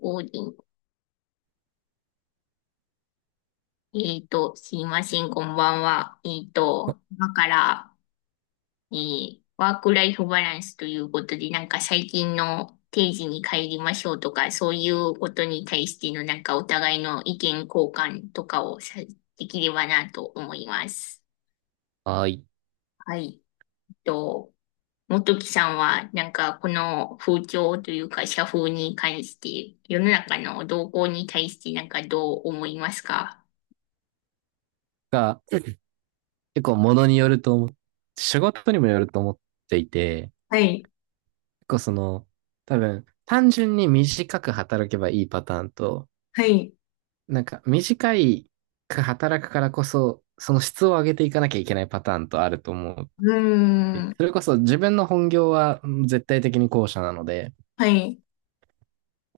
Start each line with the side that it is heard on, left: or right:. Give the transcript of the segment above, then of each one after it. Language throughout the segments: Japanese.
left: 王林。すいません、こんばんは。今から、ワークライフバランスということで、なんか最近の定時に帰りましょうとか、そういうことに対しての、なんかお互いの意見交換とかをさ、できればなと思います。
right: あい。
left: はい。えっと、元木さんは、なんかこの風潮というか、社風に関して、世の中の動向に対して、なんかどう思いますか？
right: が、結構物によると思って仕事にもよると思っていて、
left: はい。
right: 結構その、多分、単純に短く働けばいいパターンと、
left: はい。
right: なんか短いく働くからこそ、その質を上げていかなきゃいけないパターンとあると思う。
left: うーん。
right: それこそ自分の本業は絶対的に後者なので、
left: はい。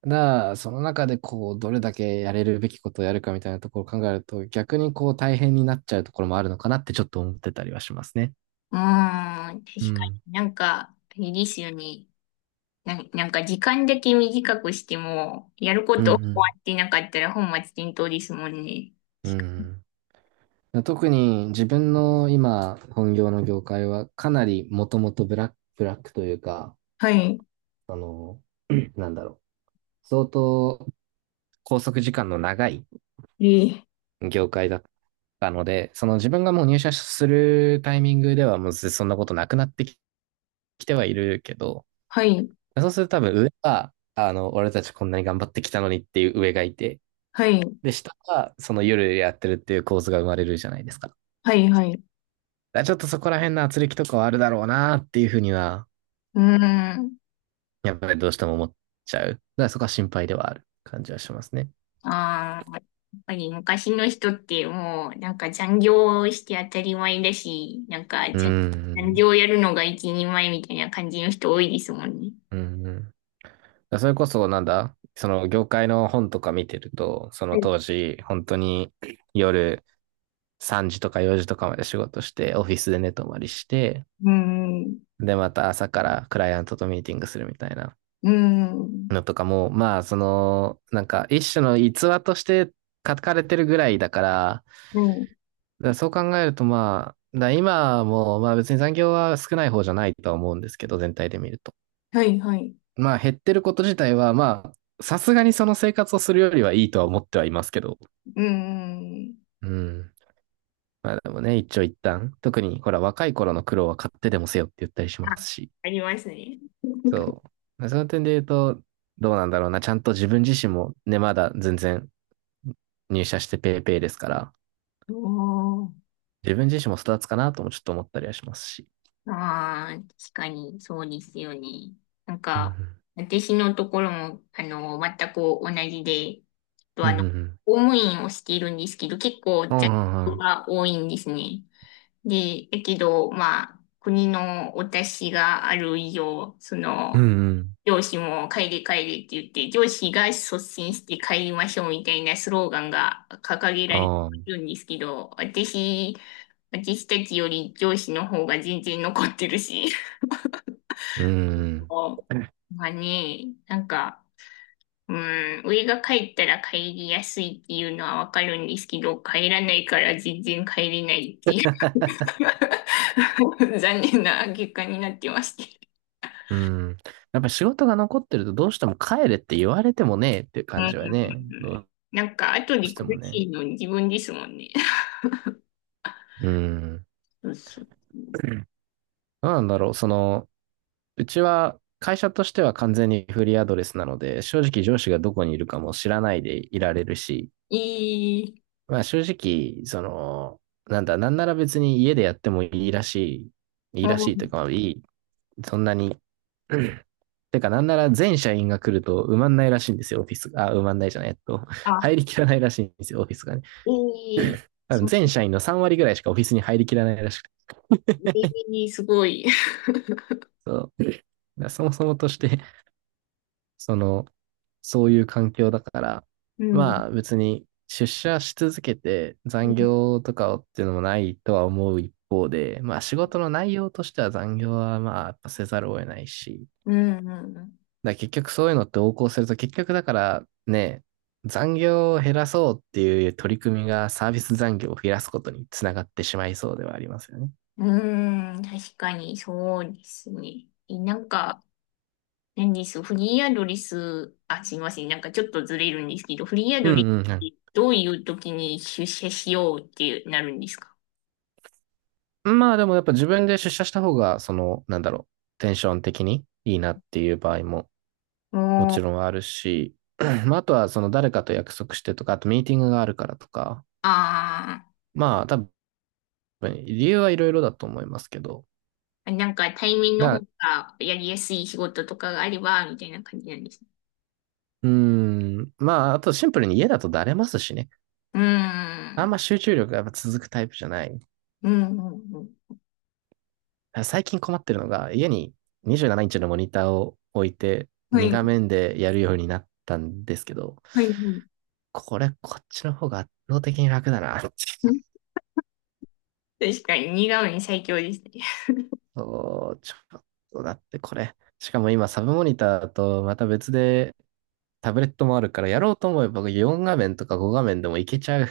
right: だからその中でこう、どれだけやれるべきことをやるかみたいなところを考えると、逆にこう大変になっちゃうところもあるのかなってちょっと思ってたりはしますね。
left: うーん。
right: う
left: 確か
right: ん。
left: になんか、いいですよね。なんか時間だけ短くしても、やるこ
right: うんう
left: と終わ
right: ん。
left: ってなかったら本末転倒ですもんね。
right: うん。特に自分の今本業の業界はかなりもともとブラックというか、
left: はい。
right: あの、なんだろ相当拘束時間の長い
left: えー
right: 業界だったので、その自分がもう入社するタイミングではもうそんなことなくなってきてはいるけど、
left: はい。
right: そうすると多分上は、俺たちこんなに頑張ってきたのにっていう上がいて、
left: はい。
right: で、下はその夜やってるっていう構図が生まれるじゃないですか。だか
left: はい。はい。
right: らちょっとそこら辺の圧力とかはあるだろうなっていうふうには
left: うーん。
right: やっぱりどうしても思っちゃう。だからそこは心配ではある感じはしますね。
left: ああ、やっぱり昔の人ってもう、なんか残業して当たり前だし、なんか
right: う
left: 残
right: ー
left: 残
right: ん。
left: 業やるのが一人前みたいな感じの人多いですもんね。
right: うんうん。だからそれこそなんだその業界の本とか見てると、そ
left: は
right: の
left: い。う
right: 当時、本当に夜3時とか4時とかまで仕事して、オフィスで寝泊まりして、
left: ーん。
right: で、また朝からクライアントとミーティングするみたいな
left: うーん。
right: のとかも、まあ、なんか一種の逸話として書かれてるぐらいだから、
left: はい、
right: だからそう考えると、まあ、だから今も、まあ別に残業は少ない方じゃないとは思うんですけど、全体で見ると。
left: はい、はい。
right: まあ減ってること自体は、まあ、さすがにその生活をするよりはいいとは思ってはいますけど。
left: うんうん。
right: うん。まあでもね、一長一短。特に、ほら、若い頃の苦労は買ってでもせよって言ったりし
left: あ、
right: ますし。
left: ありますね。
right: そう。その点で言うと、どうなんだろうな。ちゃんと自分自身もね、まだ全然入社してペーペーですから、
left: おー。
right: 自分自身も育つかなともちょっと思ったりはしますし。
left: ああ、確かに、そうですよね。なん
right: うんう
left: か、
right: ん。
left: 私のところも、全く同じで、と
right: うん
left: あ
right: うん
left: の、
right: うん。
left: 公務員をしているんですけど、結構、
right: うん
left: 雑
right: うんう
left: 務
right: ん
left: が多いんですね。で、だけど、まあ、国のお達しがある以上、
right: うんうん。
left: 上司も帰れ帰れって言って、上司が率先して帰りましょうみたいなスローガンが掲げられて
right: ああ、う
left: るんですけど、私たちより上司の方が全然残ってるし。
right: ん。
left: もうまあね、なんか、うん、上が帰ったら帰りやすいっていうのはわかるんですけど、帰らないから全然帰れないっていう。残念な結果になってますけど。
right: うん。やっぱ仕事が残ってるとどうしても帰れって言われてもねえっていう
left: う
right: 感
left: ん。
right: じはね、ど
left: なんか、後
right: う
left: で
right: して
left: 苦
right: も
left: し
right: ね。
left: いの自分ですもんね。
right: うん。
left: そうそう。
right: どうなんだろう。うちは会社としては完全にフリーアドレスなので、正直上司がどこにいるかも知らないでいられるし、
left: いい、
right: まあ正直、なんなら別に家でやってもいいらしい、い
left: う
right: いらしいという
left: ん、
right: か、いい、そんなになんなら全社員が来ると埋まんないらしいんですよ、オフィスが。あ、埋まんないじゃない、
left: あ、
right: 入りきらないらしいんですよ、オフィスがね。
left: いい、
right: 多
left: そ
right: 分
left: う、
right: 全社員の3割ぐらいしかオフィスに入りきらないらしくて。
left: いい、すごい。
right: そう。そもそもとして、その、そういう環境だから、
left: うん、
right: まあ別に出社し続けて
left: う
right: 残
left: ん、
right: 業とかっていうのもないとは思う一方で、まあ仕事の内容としては残業はまあやっぱせざるを得ないし、
left: うん、
right: だから結局そういうのって横行すると、結局だからね、残業を減らそうっていう取り組みがサービス残業を増やすことにつながってしまいそうではありますよね。
left: うん、うん、確かにそうですね。なんか、何です、フリーアドレス、あ、すいません、なんかちょっとずれるんですけど、フリーア
right: う
left: ドレスっ
right: んうん
left: てどういう時に出社しようってなるんですか？
right: うん。まあでもやっぱ自分で出社した方が、テンション的にいいなっていう場合も
left: お
right: もち
left: ー。
right: ろんあるし、まああとはその誰かと約束してとか、あとミーティングがあるからとか、
left: あ
right: まあ多分理由はいろいろだと思いますけど、
left: あ、なんか対面の方
right: だ
left: がやりやすい仕事とかがあれば、みたいな感じなんですね。
right: うーん、まああとシンプルに家だとだれますしね。
left: うー
right: あん
left: ん。
right: ま集中力がやっぱ続くタイプじゃない。
left: うん、うん、うん。
right: 最近困ってるのが、家に27インチのモニターを置いて、
left: は
right: 2
left: い、
right: 画面でやるようになったんですけど、
left: はい、はい。
right: これ、こっちの方が圧倒的に楽だな。
left: 確かに、似顔絵最強ですね。
right: そう、ちょっとだってこれ。しかも今、サブモニターとまた別でタブレットもあるから、やろうと思えば4画面とか5画面でもいけちゃう。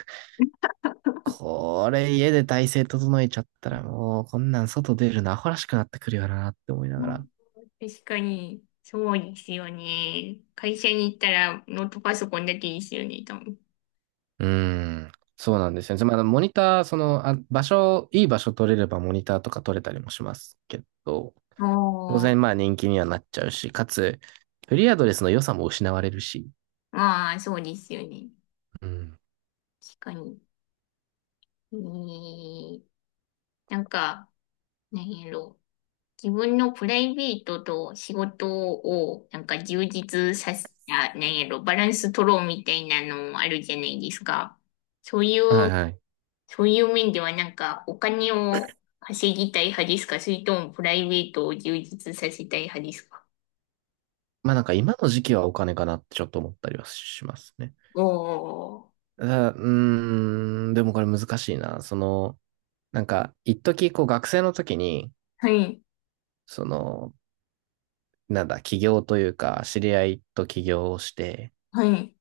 right: これ、家で体勢整えちゃったらもう、こんなん外出るのアホらしくなってくるよなって思いなが
left: うん、
right: ら。
left: 確かに、そうですよね。会社に行ったらノートパソコンだけですよね、多分。
right: うーん。そうなんですよね。まあ、モニター、その、あ、場所、いい場所取れればモニターとか取れたりもしますけど、当
left: あ、
right: 然まあ人気にはなっちゃうし、かつ、フリーアドレスの良さも失われるし。
left: まあ、そうですよね。
right: うん。
left: 確かに。えー、なんか、何やろう。自分のプライベートと仕事を、なんか充実させ、た何やろバランス取ろうみたいなのあるじゃないですか。そうい
right: は
left: う、
right: いはい。
left: そういう面ではなんか、お金を稼ぎたい派ですか、それともプライベートを充実させたい派ですか？
right: まあなんか今の時期はお金かなってちょっと思ったりはしますね。
left: おー、
right: ただ、うーん、でもこれ難しいな。なんか、一時こう学生の時に、
left: はい、
right: その、なんだ、起業というか、知り合いと起業をして、
left: はい、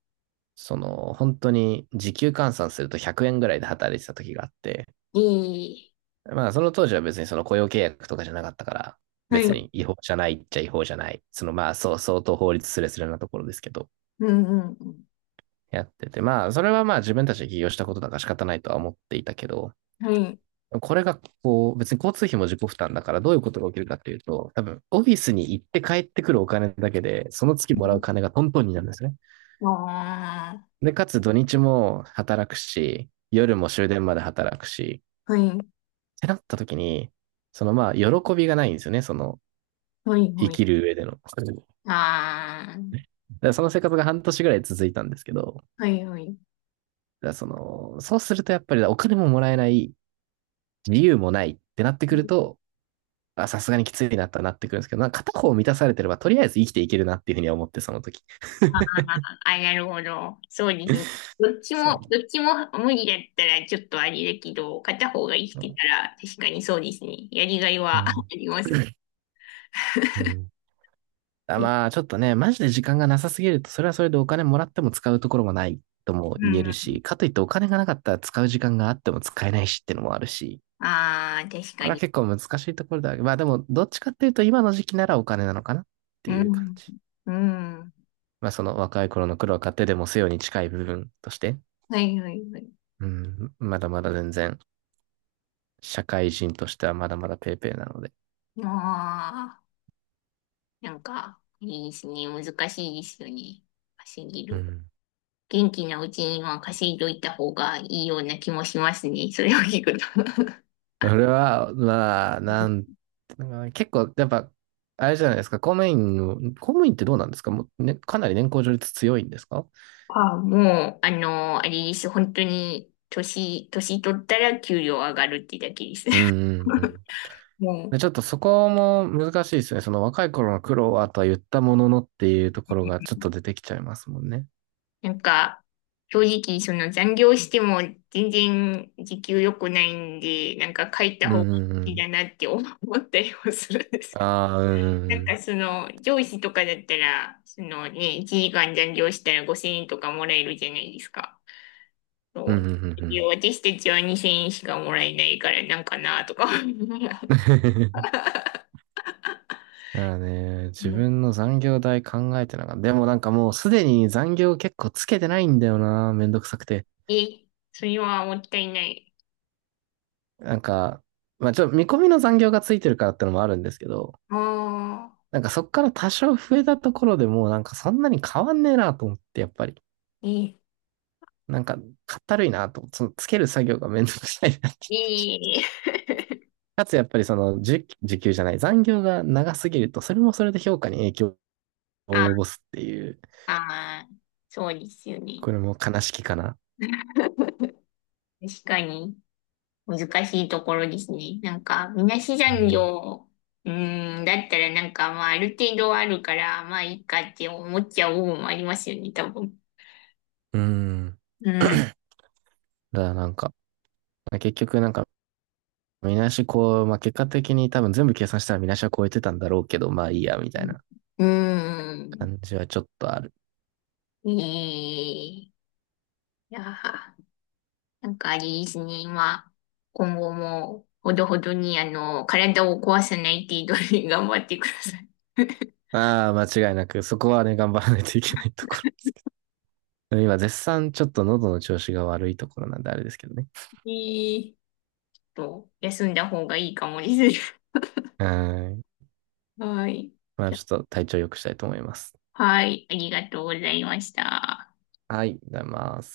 right: 本当に時給換算すると100円ぐらいで働いてた時があって、
left: えー、
right: まあ、その当時は別にその雇用契約とかじゃなかったから、
left: はい、う
right: 別
left: ん、
right: に違法じゃないっちゃ違法じゃない。そのまあ、そう、相当法律すれすれなところですけど、
left: うん、うん、
right: やってて、まあ、それはまあ自分たちで起業したことだから仕方ないとは思っていたけど、
left: はい。
right: これがこう、別に交通費も自己負担だからどういうことが起きるかっていうと、多分オフィスに行って帰ってくるお金だけで、その月もらう金がトントンになるんですね。
left: ああ、
right: で、かつ土日も働くし、夜も終電まで働くし、
left: はい、
right: てなった時に、そのまあ、喜びがないんですよね、その、
left: はい、
right: 生
left: はい。
right: きる上での。だか
left: あ
right: らその生活が半年ぐらい続いたんですけど、だか
left: あ、はい、はい。
right: らそうするとやっぱりお金ももらえない、理由もないってなってくると、あさすがにきついなってなってくるんですけど、なんか片方満たされてれば、とりあえず生きていけるなっていうふうには思って、その時。
left: ああ、あ、なるほど。そうですね。どっち
right: そう。
left: も、どっちも無理だったらちょっとあれだけど、片方が生きて
right: う
left: たら確かにそうですね。やりがいは あ
right: ん。
left: りますもん
right: うん。あ
left: ね。
right: まあ、ちょっとね、マジで時間がなさすぎると、それはそれでお金もらっても使うところもないとも
left: う
right: 言えるし、
left: ん。
right: かといってお金がなかったら使う時間があっても使えないしっていうのもあるし、
left: ああ、確か
right: これは
left: に。
right: 結構難しいところだ。まあでも、どっちかっていうと今の時期ならお金なのかなっ
left: う
right: ていう感
left: ん。
right: じ。
left: うん。
right: まあその若い頃の苦労を買ってでもせよに近い部分として、
left: はい、はい、はい。
right: うん、まだまだ全然、社会人としてはまだまだペーペーなので。
left: ああ、なんか、いいですね。難しいですよね。稼ぎ
right: う
left: る。
right: ん。
left: 元気なうちには稼いどいた方がいいような気もしますね。それを聞くと。
right: 俺は、まあ、結構、やっぱ、あれじゃないですか、公務員ってどうなんですかもう、ね、かなり年功序列強いんですか？
left: あ、もう、あれです。本当に、年取ったら給料上がるってだけです。
right: うんうんうん。で、
left: も
right: ちょっとそこも難しいですね。その若い頃の苦労はとは言ったもののっていうところがちょっと出てきちゃいますもんね。
left: う、なんか、正直、残業しても全然時給良くないんで、なんか書い
right: う
left: た
right: ん
left: 方が
right: うんう
left: いい
right: ん。
left: だなって思ったりもするんです。
right: ああ、うんうん
left: な
right: う
left: んか
right: ん。
left: 上司とかだったら、1時間残業したら5000円とかもらえるじゃないですか。
right: う
left: そ
right: んうん
left: う。
right: うんうん。
left: 私たちは2000円しかもらえないからなんかなとか。うん。
right: だからね、自分の残業代考えてなかった。でもなんかもうすでに残業結構つけてないんだよな。めんどくさくて。
left: え、それはもったいない。
right: なんか、まあちょっと見込みの残業がついてるからってのもあるんですけど、
left: ああ、
right: なんかそっから多少増えたところでもうなんかそんなに変わんねえなと思って、やっぱり。
left: え、
right: なんか、かったるいなとつける作業がめんどくさいな
left: ええ、
right: かつ、やっぱりその、時給じゃない、残業が長すぎると、それもそれで評価に影響を
left: あ
right: 及ぼすっていう、
left: あー、そうですよね。
right: これも悲しきかな。
left: 確かに難しいところですね。なんか、みなし残業、うーん、だったらなんかまあある程度あるから、まあいいかって思っちゃう部分もありますよね、多分。
right: うん。
left: う
right: だ
left: ん。
right: からなんか、結局なんか、見なしこう、まあ、結果的に多分全部計算したら見なしは超えてたんだろうけど、まあいいや、みたいな
left: うん。
right: 感じはちょっとある。
left: うーん。ええ、いやー。なんかあれですね、今後も、ほどほどに、体を壊さない程度に頑張ってください。
right: ああ、間違いなく、そこはね、頑張らないといけないところ。今、絶賛ちょっと喉の調子が悪いところなんであれですけどね。
left: いい。と、休んだ方がいいかもです。
right: うん。
left: はい。
right: まあ、ちょっと体調良くしたいと思います。
left: はい、ありがとうございました。
right: はい、ありがとうございます。